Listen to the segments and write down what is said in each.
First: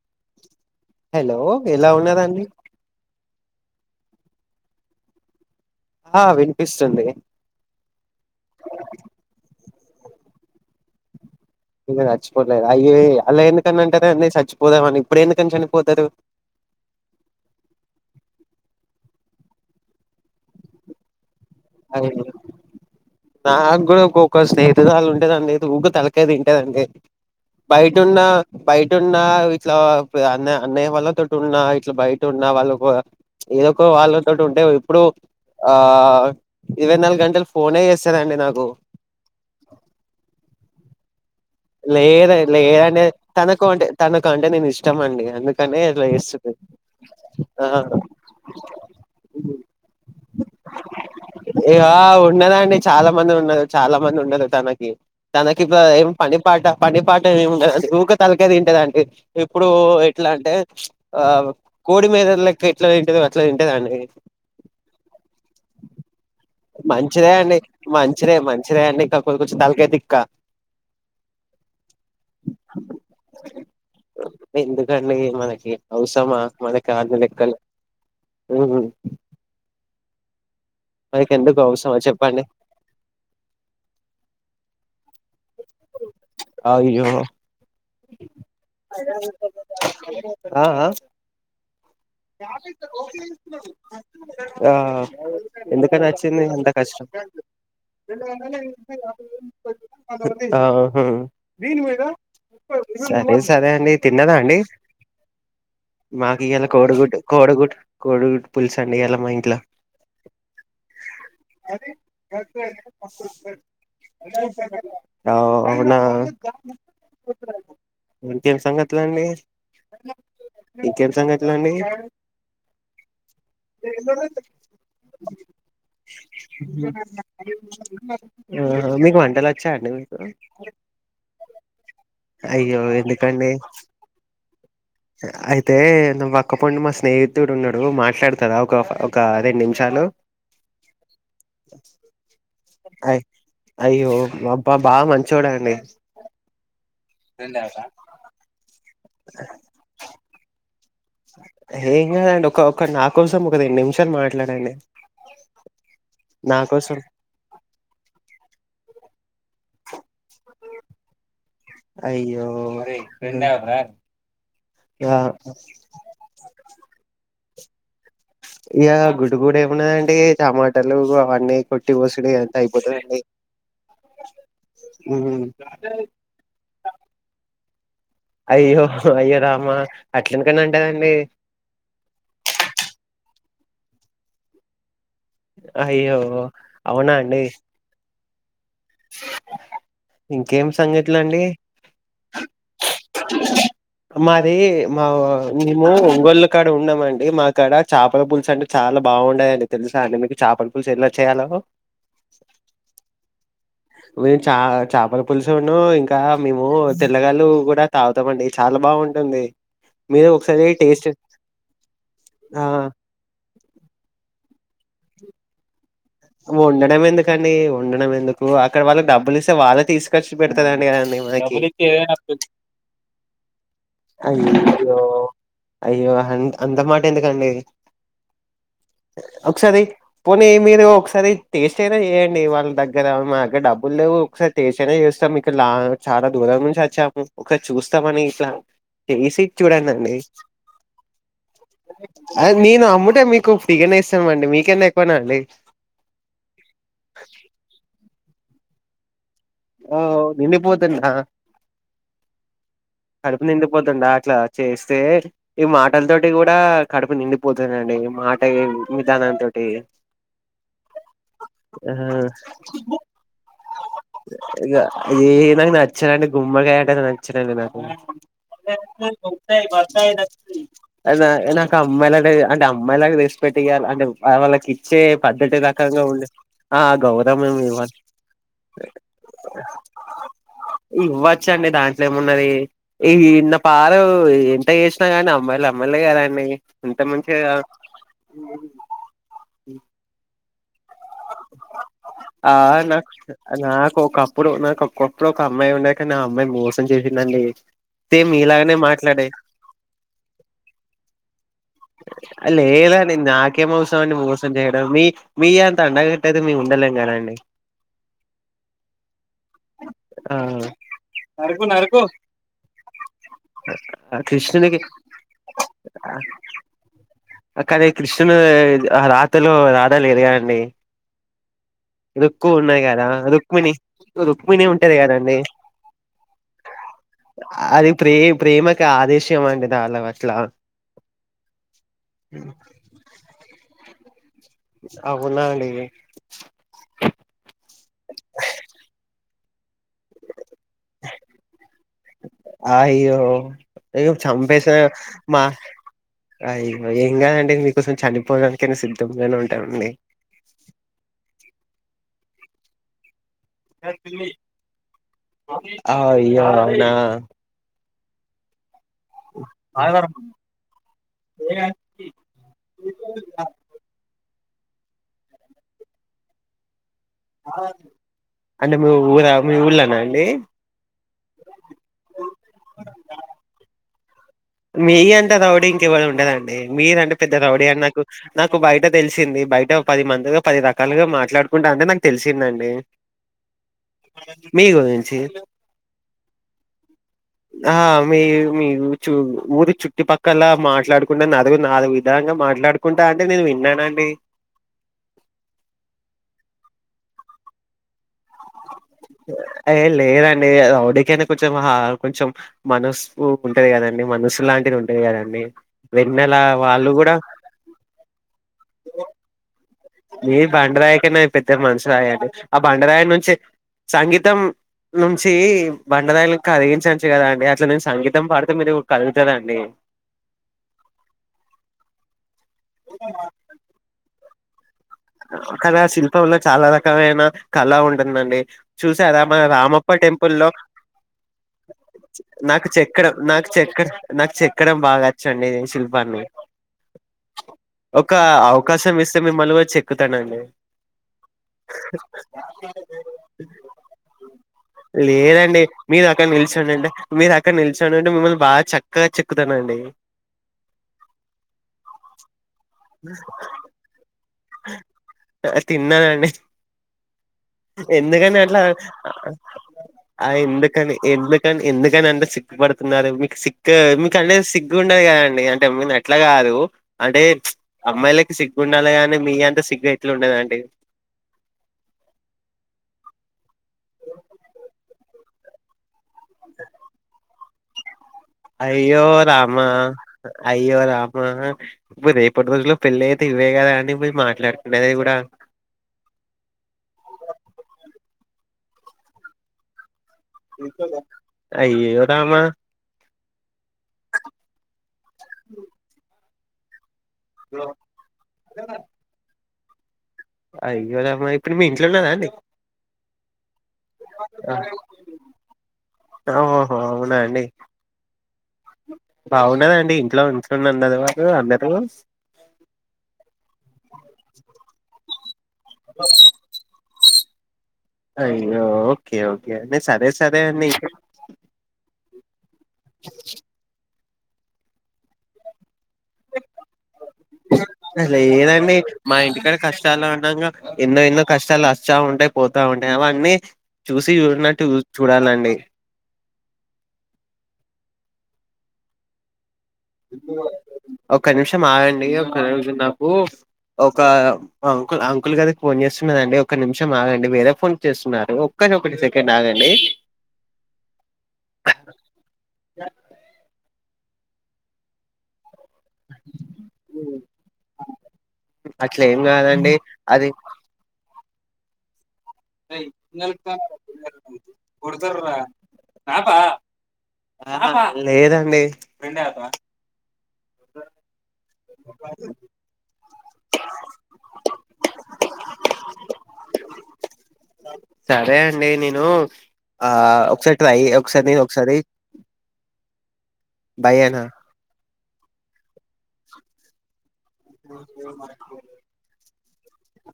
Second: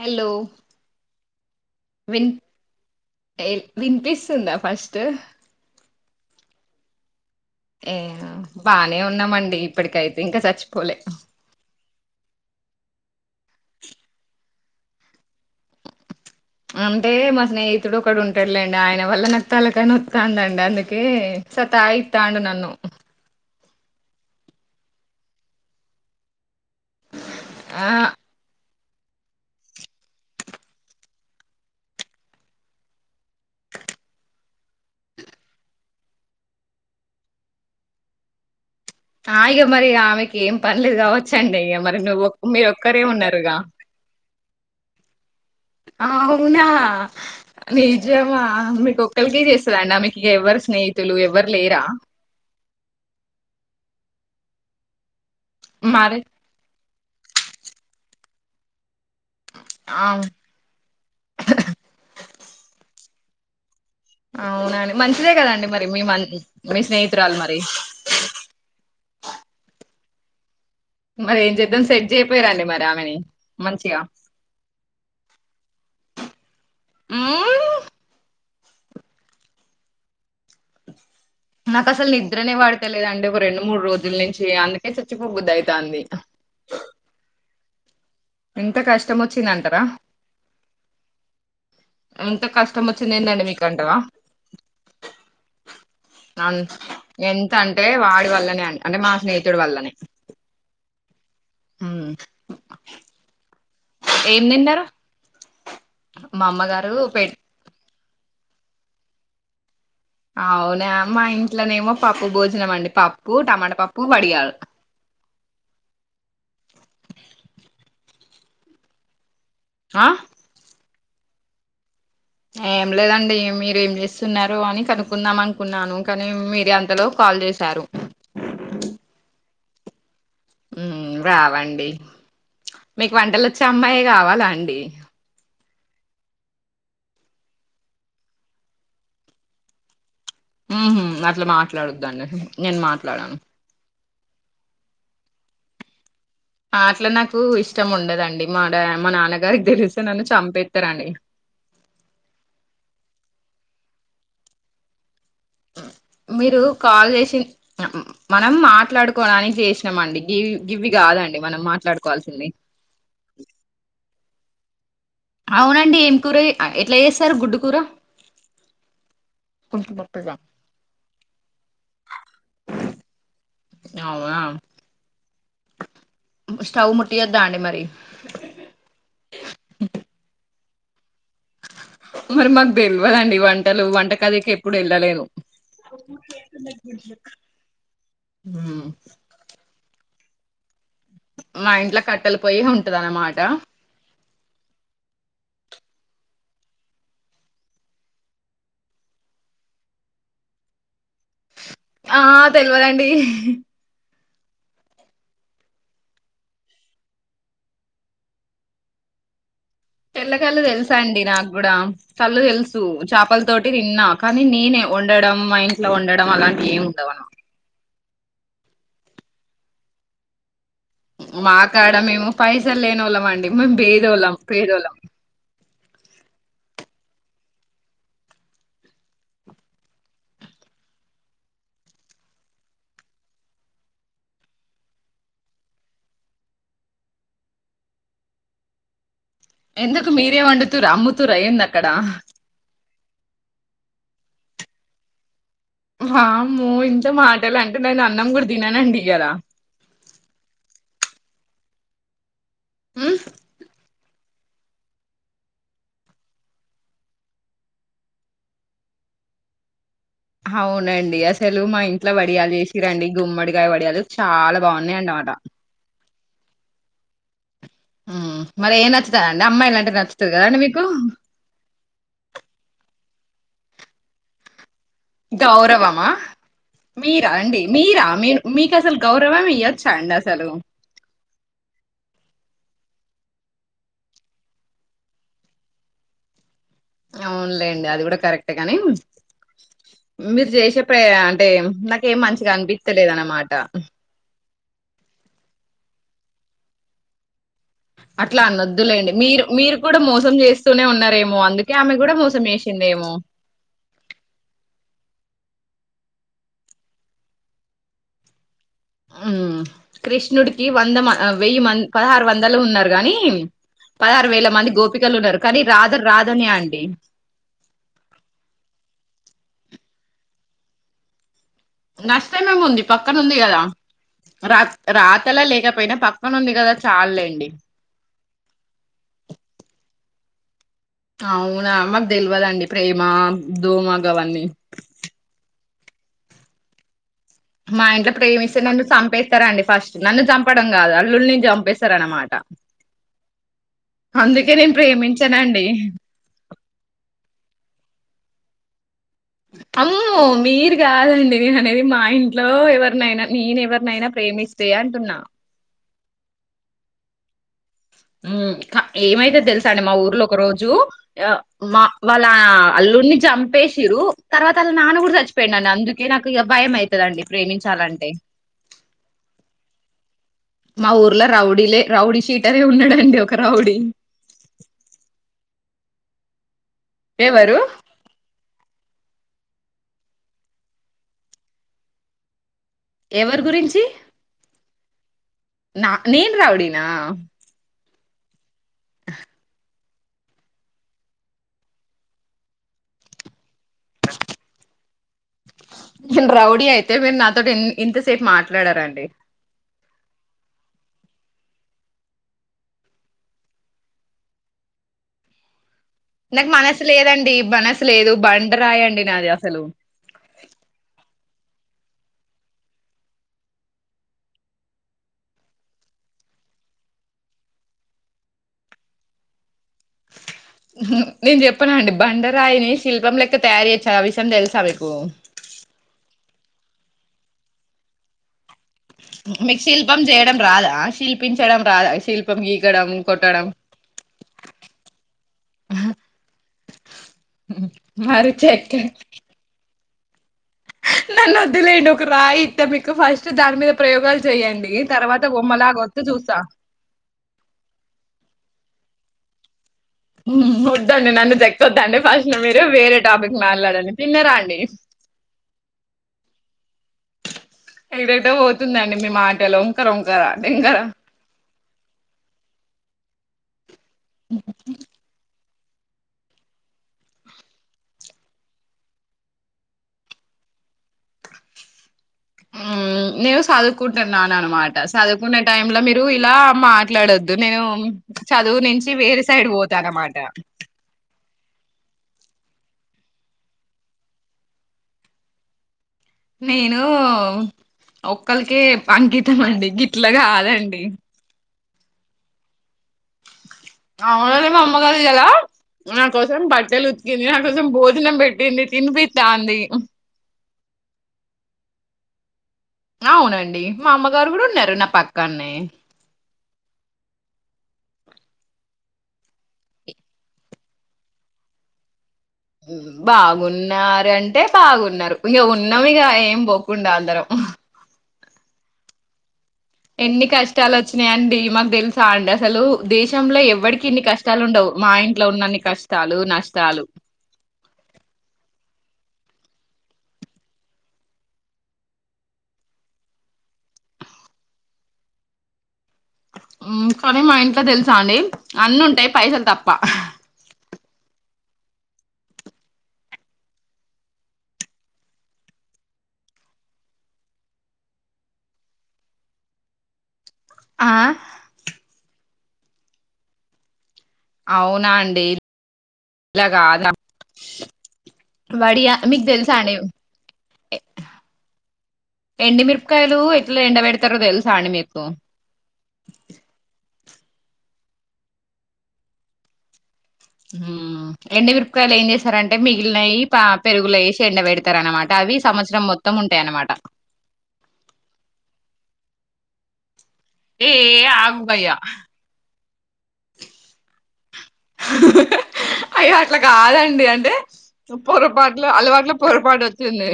Hello hello ఎలా విన్ ఉన్నదండి వినిపిస్తుందా ఫస్ట్ ఆ వినిపిస్తుంది ఏ బానే ఉన్నామండి ఇప్పటికైతే ఇంక సచ్చిపోలే ఇంకా సచ్చిపోలేద అలా ఎందుకంటారు నేన్ సచ్ పోదామని ఇప్పుడు ఎందుకనీ చనిపోతరు అంటే మా స్నేహితుడు ఒకడు ఉంటాడులేండి ఆయన వల్ల తలకై నోత్తదండి అందుకే సతా అయ్యో ఇత్తాండు నన్ను నాకు కూడా ఒక్కొక్క స్నేహితురాళ్లు ఉంటదండి ఊకే తలకైదిం లేదండి ఆ బయటున్న బయట ఉన్న ఇట్లా అన్న అన్నయ్య వాళ్ళతోటి ఉన్నా ఇట్లా బయట ఉన్న వాళ్ళ ఏదో ఒక వాళ్ళతోటి ఉంటే ఇప్పుడు ఆ ఇరవై నాలుగు గంటలు ఫోనేచేస్ దండి నాకు ఆయగ మరి ఆమెకి ఏం పర్లేదు కావచ్ లేద లేదండి ఉన్నారుగా తనకు అంటే తనకు అంటే నేను ఇష్టం అండి అందుకనే లేస్తుంది అవునా నిజమా మీకు ఒక్కలికే చేస్తదండి ఆమెకి ఇగ ఎవ్వరు స్నేహితులు ఎవ్వరు లేరా ఇగ ఉన్నదాండి చాలా మంది ఉన్ చాలా మంది ఉంన్నరు తనకి తనకిప్పులా ఎం మరి పని పాట ఏం ఉండదండి ఊక తలకాయి తింటదండి ఇప్పుడు ఆ ఎట్లా అంటే ఆ కోడి మీదలకి ఎట్లా పోయింటిది ఇట్లా తింటదండి అవునండి మంచిదే కదండి మరి మీ మ మీ మంచిదే స్నేహితురాలు అండి మరి మంచిరే మంచిరే అండి ఇంక కొది కొంచెం తలకాయి దిక్క మరి ఏం చేద్దాం సెట్ చేయపోయరండి మరి ఆమెని మంచిగా ఎందుకండి మనకి అవసరమా మన కాదు లెక్కలు మ్మ్. హా నాకు అవసరమా అసలు చెప్పండి నిద్రనే పడతలేదండి ఒక రెండు మూడు రోజుల నుంచి అందుకే చెప్ కుగుదయి [unintelligible] తాంది అయ్యో వచ్చిందంటారా ఆ ఆ ఎంత కష్టం వచ్చింది ఏందండి మీకు అంటవా ఆ ఎందుక నచ్చింది అన్- ఇంత కష్టం ఎంత అంటే వాడి వల్లనే అండి అంటే మా స్నేహితుడి వల్లనే ఆ హ వీని మీద మ్మ్. సరే సరే అండి తిన్నదా ఏం అండి తిన్నారు మాకు మా ఇయాల అమ్మగారు కోడిగుడ్టు, పె కోడిగుడ్డు కోడిగుడ్డు పులుసండి ఇయాల మా ఇంట్లో అవునా మా ఇంట్లోనేమో పప్పు భోజనం అండి పప్పు టమాట పప్పు వడియాలు అవునా ఇంకేం సంగతులండి ఆ ఇంకేం సంగతులండి ఏం లేదండి మీరేం చేస్తున్నారు అని కనుకుందాం అనుకున్నాను. కానీ మీరె అంతలో కాల్ చేశారు. వచ్చాండి మీకు ఉ రావండి అయ్యో మీకు ఎందుకండి వంటలొచ్చే అమ్మాయే కావాలా అండి అయితే నా పక్కపండు మా స్నేహితుడు ఉన్నడు మాట్లాడుతదా ఒక ఒక రెండు నిమిషాలు ఉ హ్ అట్లా మాట్లాడొద్దండి నేను మాట్లాడను బబ్బా బాగా మంచోడండి అట్లా నాకు ఇష్టం ఉండదండి మాడ మా నాన్నగారికి తెలిసే నన్ను చంపే ఏం కదండి ఒక ఒక నా కోసం ఒక రెండు నిమిషం షాలు మాట్లాడండి నా మీరు కోసం కాల్ చేసి మనం మాట్లాడుకు కోడానికి చేసినాంమండి గివి గివి కాదండి మనం అయ్యో మాట్లాడుకోవాల్సింది ఫ్రెండ్ ఆ రా అవునండి ఏం కూర ఎట్లా చేస్తారు గుడ్డుకు కురా ఇగా గు ఇప్పుడు కూడా ఏన్నాదండి టమాటలు అవన్నీ కొట్టి పోసు ఎంత అయిపోతుందిండి అవునా ఉమ్ స్టవ్ ముట్టియద్దా అండి మరి అయ్యో అయ్యో రామా అట్లానుకండి లెధండి మరి మాకు తెలవాలండి వంటలు వంట కదికి ఎప్పుడు వెళ్ళలేను అయ్యో అవునా అండి ఉమ్ ఇంకేం సంగతులు అండి మా ఇంట్లో కట్టలు పోయి ఉంటదా మాటా ఆ మారి మా మేము ఒంగోళ్లు కాడ ఉన్నామ అండి మాక్కడ చేపల పులుసు అంటే చాలా బాగుండయిండి తెలుసా అండి మీకు చేపల పులుసు ఎలా చేయాలో ఆ తెల్వధండి మేము చా చేపల పులుసును ఇంకా మేము తెల్లగాయలు కూడా తాగుతామండి చాలా బాగుంటుంది మీరు తెల్లకాయలుు ఒకసారి తెలుసా టేస్ట్ అండి నాకుకూడా కళ్ళు ఆ తెలుసు చేపల తోటి నిన్నా కానీ నేనే ఉండడం ఉండడం ఎందుకండి ఉండడం అందుకు అక్కడళ్ళ డబ్బులి ఇస్త వాళ్ళ తీసుకచ్చి పెద్దాడు తారు కండి మా మనాకి కాడ మేము పైసలు లేనోళ్ళం అండి మేము బేదోళ్ళం పేదోళ్ళం అయ్యో అయ్యో అ అంతమాట ఎందుకండి ఒకసారి పోని మీరు ఒక ఒకసారి టేస్ట్ అయినా చేయండి వాళ్ళ దగ్గర మా దగ్గర డబ్బులు లేవు ఒకసారి టేస్ట్ అయినా చేస్తాం మీకులా చాలా దూరం నుంచి వచ్చాము ఒకసారి చూస్తామ అని ఇట్లా చేసి ఎందుకు చూడానుండి మీరే వండుతురా అమ్ముతురా ఏంది అక్కడ అ నేను అము అంటే మీకు పిగనే ఇస్తాంమండి మీకనా ఎక్కువనా అండి వామూ ఇంత మాటలు అంటే నేను అన్నం గుడా తిన్నన్ అండీ ఇయాలా ఓ నిన్న పోతు ఉమ్ కడుపు నిందిపోతుంది ఆ చ చేస్తే ఈ మాటలతోటి కూడా కడుపు నిండిపోతుందండి మాట ఏ విధానంతోటి. అవునండి అసలు మా ఇంట్లో వడియాలు చేసిన్లంది గుమ్మడికాయ వడియాలు. చాలా యా బాగున్నాయి ఇది అన్నమాట నా నాచ్ నచ్చినడి గుమ్మడికాయ అంటే అసల్ నచ్చదిఅండి నక్ ఉమ్, మరి ఏం నచ్చుతదండి అమ్మాయిలంటే నచ్చుతది కదండి మీకు అద నాకు అమ్మాయిలా అంటే అమ్మాయిలా తెస్త పెట్టిేయాలి అంటే వాళ్ళకి ఇచ్చే పద్ధతి రకంగా గౌరవమ్మా ఉండే ఆ మీరా గౌరవం అండి ఇవ్వాలి మీరా మీ మీకు అసలు గౌరవం ఇయ్యొచ్చా అండి అసలు ఇవ్వచ్చండి దాంట్లో ఏమున్నా మరి ఈ ఇన్న పారు ఎంత చేసినా కానీ అమ్మాయిలు అమ్మాయిలు కదండి. ఎంత మంచిగా అవునులేండి అది కూడా కరెక్ట్ గాని మీరు చే [unintelligible] టేమ్ నాకేం మంచిగా అనిపితలేద్ అన్నమాట ఇప్పుడు నాకు ఒక్కప్పుడు ఒక అమ్మాయి ఉండే కానీ ఆ అమ్మాయి మోసం చేసిందండి సేమ్ అట్లా మీలాగనే అన్నద్దులేండి మాట్లాడే మీర్ మీర్ కూడా మోసం చేస్తూనే ఉన్నారేమో అందుక్ అ లెడ్ అండి నాకేం అవసరం అండి మోసం చేయడం మీ మీ అంత అందగా అయితే మేం ఉండలేం కదండి. ఉమ్ ఆ కృష్ణుడికి వంద మ వెయ్యి మంది పదహారు వందలు ఉన్నారు కానీ, ఆ పదహారు వేల మంది కృష్ణునికి గోపికలు ఉన్నారు కానీ రాధ రాధనే అన్ అక్కనీ కృష్ణన్ ఆ రాత్ తొలో రధ లేదు కాదండి రుక్కు ఉన్నాయ్ నష్టమేముంది కదా పక్కనుంది కదా రుక్మిణి రా రుక్మిణి ఉంటది కదాండి. రాతలా లేకపోయినా పక్కనుంది కదా చాలులేండి అది ప్రే ప్రేమకి ఆదేశం అండి [unintelligible] [unintelligible] అవునా మాక్ తెల్వద్ అండి ప్రేమ దోమ గవన్నీ అవున్నానండి మా ఇంట్ల ప్రేమిస్తే నన్ను చంపేస్త సరే అండి ఫస్ట్ నన్ను చంపడం కాదు అల్లుల్ని చంపేస్తారనమాట అయ్యో ఏదో అందుకే నేను చంపేసా మా ప్రేమించనండి అయ్యో ఏం కాదండి మీకోసం చనిపోదం [unintelligible] అమ్మో మీర్ కాదండి నేన్ మా ఇంట్ లో ఎవరినయినా నిన్వరినైనా ప్రేమిస్తే అంటున్నా అవ్వ అవునా మ్ ఏమైతే తెలుసా అండి మా ఊర్లో ఒక రోజుఆ మా వాళ్ళ అల్లుని చంపేసిరు తర్వాత అల్ల నాన్న కూడా చచ్చిపోయిదండి అందుకే నాకు ఇగ భయమయి అంటే మీ ఊర మీ ఊళ్ళన డి ఆ ఊర్లో రౌడీలే రౌడీ శిటరే ఉన్నాడండి ఒక రౌడీ మీ అంత రౌడీ ఇంక ఎవరు ఉండరండి మీర అంటే పెద్ద ఎవరు రౌడీ అని నాకు నాకు బయట తెలిసింది బయట పది మందిలో పది రకాలుగా మాట్లాడుకుంటంటే నాకు తెలిసిందం డి ఎవరి గురించి మీ గురి ంచి నా నేను రౌడీనా ఆ మీ మీరు చు ఊరి చుట్టుపక్కల మాట్లాడుకుంటడా నలుగురు నాాలుగు విధంలుగా మాట్లాడుకుంటంటే నేను విన్నా నిన్ రౌడిీ అయి తే మీరు నాతోటి ఇన్ ఇంతసేపు మాట్లాడారండి ఏ లేదండి అదేవడికైనా కొంచెం ఆ కొంచెం మనసు స్ఫూఉంటది కదండి మనసు లాంటిది ఉంటది కదండి వెన్నెల నాకు మనసు వాళ్ళు కూడా లేదండి మనసు లేదు బం డ రాయండి అసలు మీ బండరాయికనా పెద్ద మనుషురాయండి ఆ బండరాయి నుంచి సంగీతం నుంచి బండరాయని కలిగించచ్చు కదా అండి అట్లా నేను సంగీతం పాడితే మీరు కరుగుతారండి నేను చెప్పన అండి బండరాయిని శిల్పం లెక్క తయారు చేయ్యొచ్చు ఆ విషం తెల్సా మీకు కద శిల్పల్ చాలా రకమైన కళ ఉంటుందండి చూసారా మన మీకు రామప్ప శిల్పం టెంపుల్ చేయడం లో రాదా శిల్పించడం రాదా శిల్పం నాకు గీకడం చెక్కడం కొట్టడం నాకు చెక్క నాకు చెక్కడం బాగా వచ్చండి శిల్పాన్ని ఒక మరి చెక్క అవకాశం ఇస్తే మిమ్మల్ని కూడా చెక్ క్కుతానండి నన్ను వద్దులేండి ఒక రాయి ఇత్తా మీకు ఫస్ట్ దాని మీద ప్రయోగాలు చేయండి తర్వాత లేదండి బొమ్మలాగా వస్తే మీరు అక్కడ చూస్తా నిలిచోని ఉంటే మీరు అక్కడ నిలిచొని ఉండి మిమ్మల్ని బాగా చెక్ చక్కగా చెక్కుతానండి హు ఒద్దాండి నన్ను చెక్కొందండి ఫస్ వేరే వే వేరే టాపిక్ మాట్లాడండి తిన్నరా అండి తిన్నానండి ఎటెటో ఎందుకని అట్లా పోతుందండి మీ మాటలు వంకర వంకర ఆ డెంకర ఎందుకని ఎందుకని ఎందుకని అంత సి పడుతున్నారు మీకు సిగ్ కు మీకు అనేది సిగ్గు ఉండది కదండి ఎట్లా కాదు అంటే చ్ అమ్మాయిలకి సిగ్గుండాలిగానే మీయాంత సిగ్నట్లు ఉండదా అండి. ఊ నేను చదువుకుంటున్నాను అనమాట చదువుకున్న టై లో మీరు ఇలా మాట్లాడొద్దు. నేను చదువు నుంచి అయ్యో వేరే సైడ్ రామా పోతా అన్నమాట అయ్యో రామా ఇప్పు రేపటి రోజులో పెళ్ళ అయితే ఇవే కదా అని మాట్లాడుకునేది కూడా. నేను ఒకరికి అంకితం అండి గి ఇట్లా కాదండి. అయ్యో రామా అవునా మా అమ్మగారుదా కదా కోసం బట్టలుచ్చ ఇది నా కొంచెం భోజనం పెట్టింది తినిపితాంది. అయ్యోరామ ఇప్పుడు మీ ఇంట్లో ఉన్నదా అండి. అవునండి డి మా అమ్మగారు కూడా ఆ. ఉన్నారు నా పక్కన్నె ఓహో అవునా అండి బాగున్నదండి ఇంట్లో ఉంచునిది వారు అందరూ బాగున్నారా అంటే బాగున్నారు ఇక ఉన్నాం ఇక ఏం పోకుండా అ అందర ఊహ అయ్యో ఓకే ఓకే అండి సరే ఎన్ని సరే అండి కష్టాలు వచ్చినాయిండి. మాకు తెలుసా అండి అసలు. దేశంలో ఎవడికి ఇన్ని కష్ట కష్టాలు ఉండవు. మా ఇంట్లో ఉన్న కష్ట అసలు ఏనండి. మా ఇంటికడ కష్టాలు ఉండగా ఎన్నో ఎన్నో కష్టాలు వస్తా ఉంటాయి. పోతా ఉంటాయి అవన్నీ చూసి చూనట్టు చూడాలండి. కొనీ మా ఇంట్లో తెలుసా అండి అన్నీ ఉంటాయి పైసలు తప్ప. అ ఓ ఒక నిమిషం ఆగండి. ఒక రోజు నాకు ఒక అంకుల్ అంకుల్ గది ఫోన్ చేస్తున్నదండి. ఒక నిమిషం ఆగండి వేరే ఫోన్ చేస్తున్నారు. ఒక్కని ఒకటి సెకండ్ ఆగండి. ఆ అవునా అండి అలాగాద వడియా అట్లా ఏం మీకు తెలుసా కాదండి అండి అది ఎండిమిరపకాయలు ఎట్లా ఎండబెడతారో తెలుసా అండి మీకు హ హ లేదండి ఉమ్ ఎండు విరపకాయలు ఏం చేస్తారంటే మిగిలినయి ప పెరుగులో ఏసి ఎండ వెడతారు అనమాట అవి సంవత్సరం మొత్తం ఉంటాయి అన్నమాట సరే అండి నేను ఆ ఒకసారి ఏ ట్రై ఒకసారి నీది ఆగు భయ్యా ఒకసారి భయ్యా నా హహా అయ్యో అట్లా కాదండి పొరపాట్లు అలవాట్ల పొరపాటు వచ్చింది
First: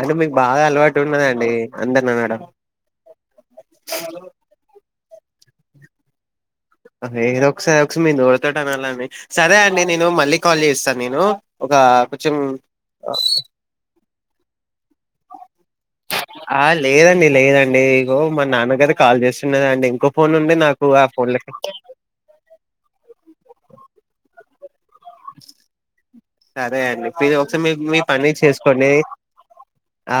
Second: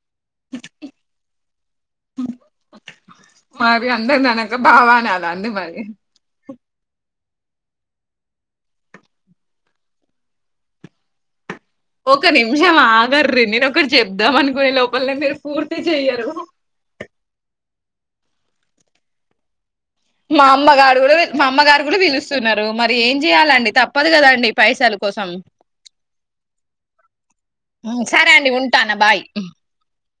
అంటే మీకు బాగా అలవాటు ఉన్నదండి అందరినీ అనడం మరి అందరిని అనక బావా అనాల అండి మరి ఏదొ ఒకసారి ఒకసారి మీరు నోడుతోటి అనాలి అండి సరే అండి నేను మళ్ళీ కాల్ చేస్తాను నేను ఒక నిమిషం ఆగర్రి నేను ఒకటి చెప్ప దాం అనుకునే లోపు మళ్ళ మీరు పూర్తి చెయ్యరు అండి ఇగో మా నాన్నగారు కాల్ చేస్తున్నరండి ఇంకో ఫోన్ మా నుండి నాకు అమ్మగారు ఆ గూడా మా ఫోన్లకి అమ్మగారు గూడా పిలుస్తున్నారు మరి ఏం చెయ్యాలండి తప్పదు కదండి పైసలు కోసం సరే అండి మీరు ఒకసారి మీ సరే పని అండి చేసుకోండి ఉంటాను బాయ్ ఆ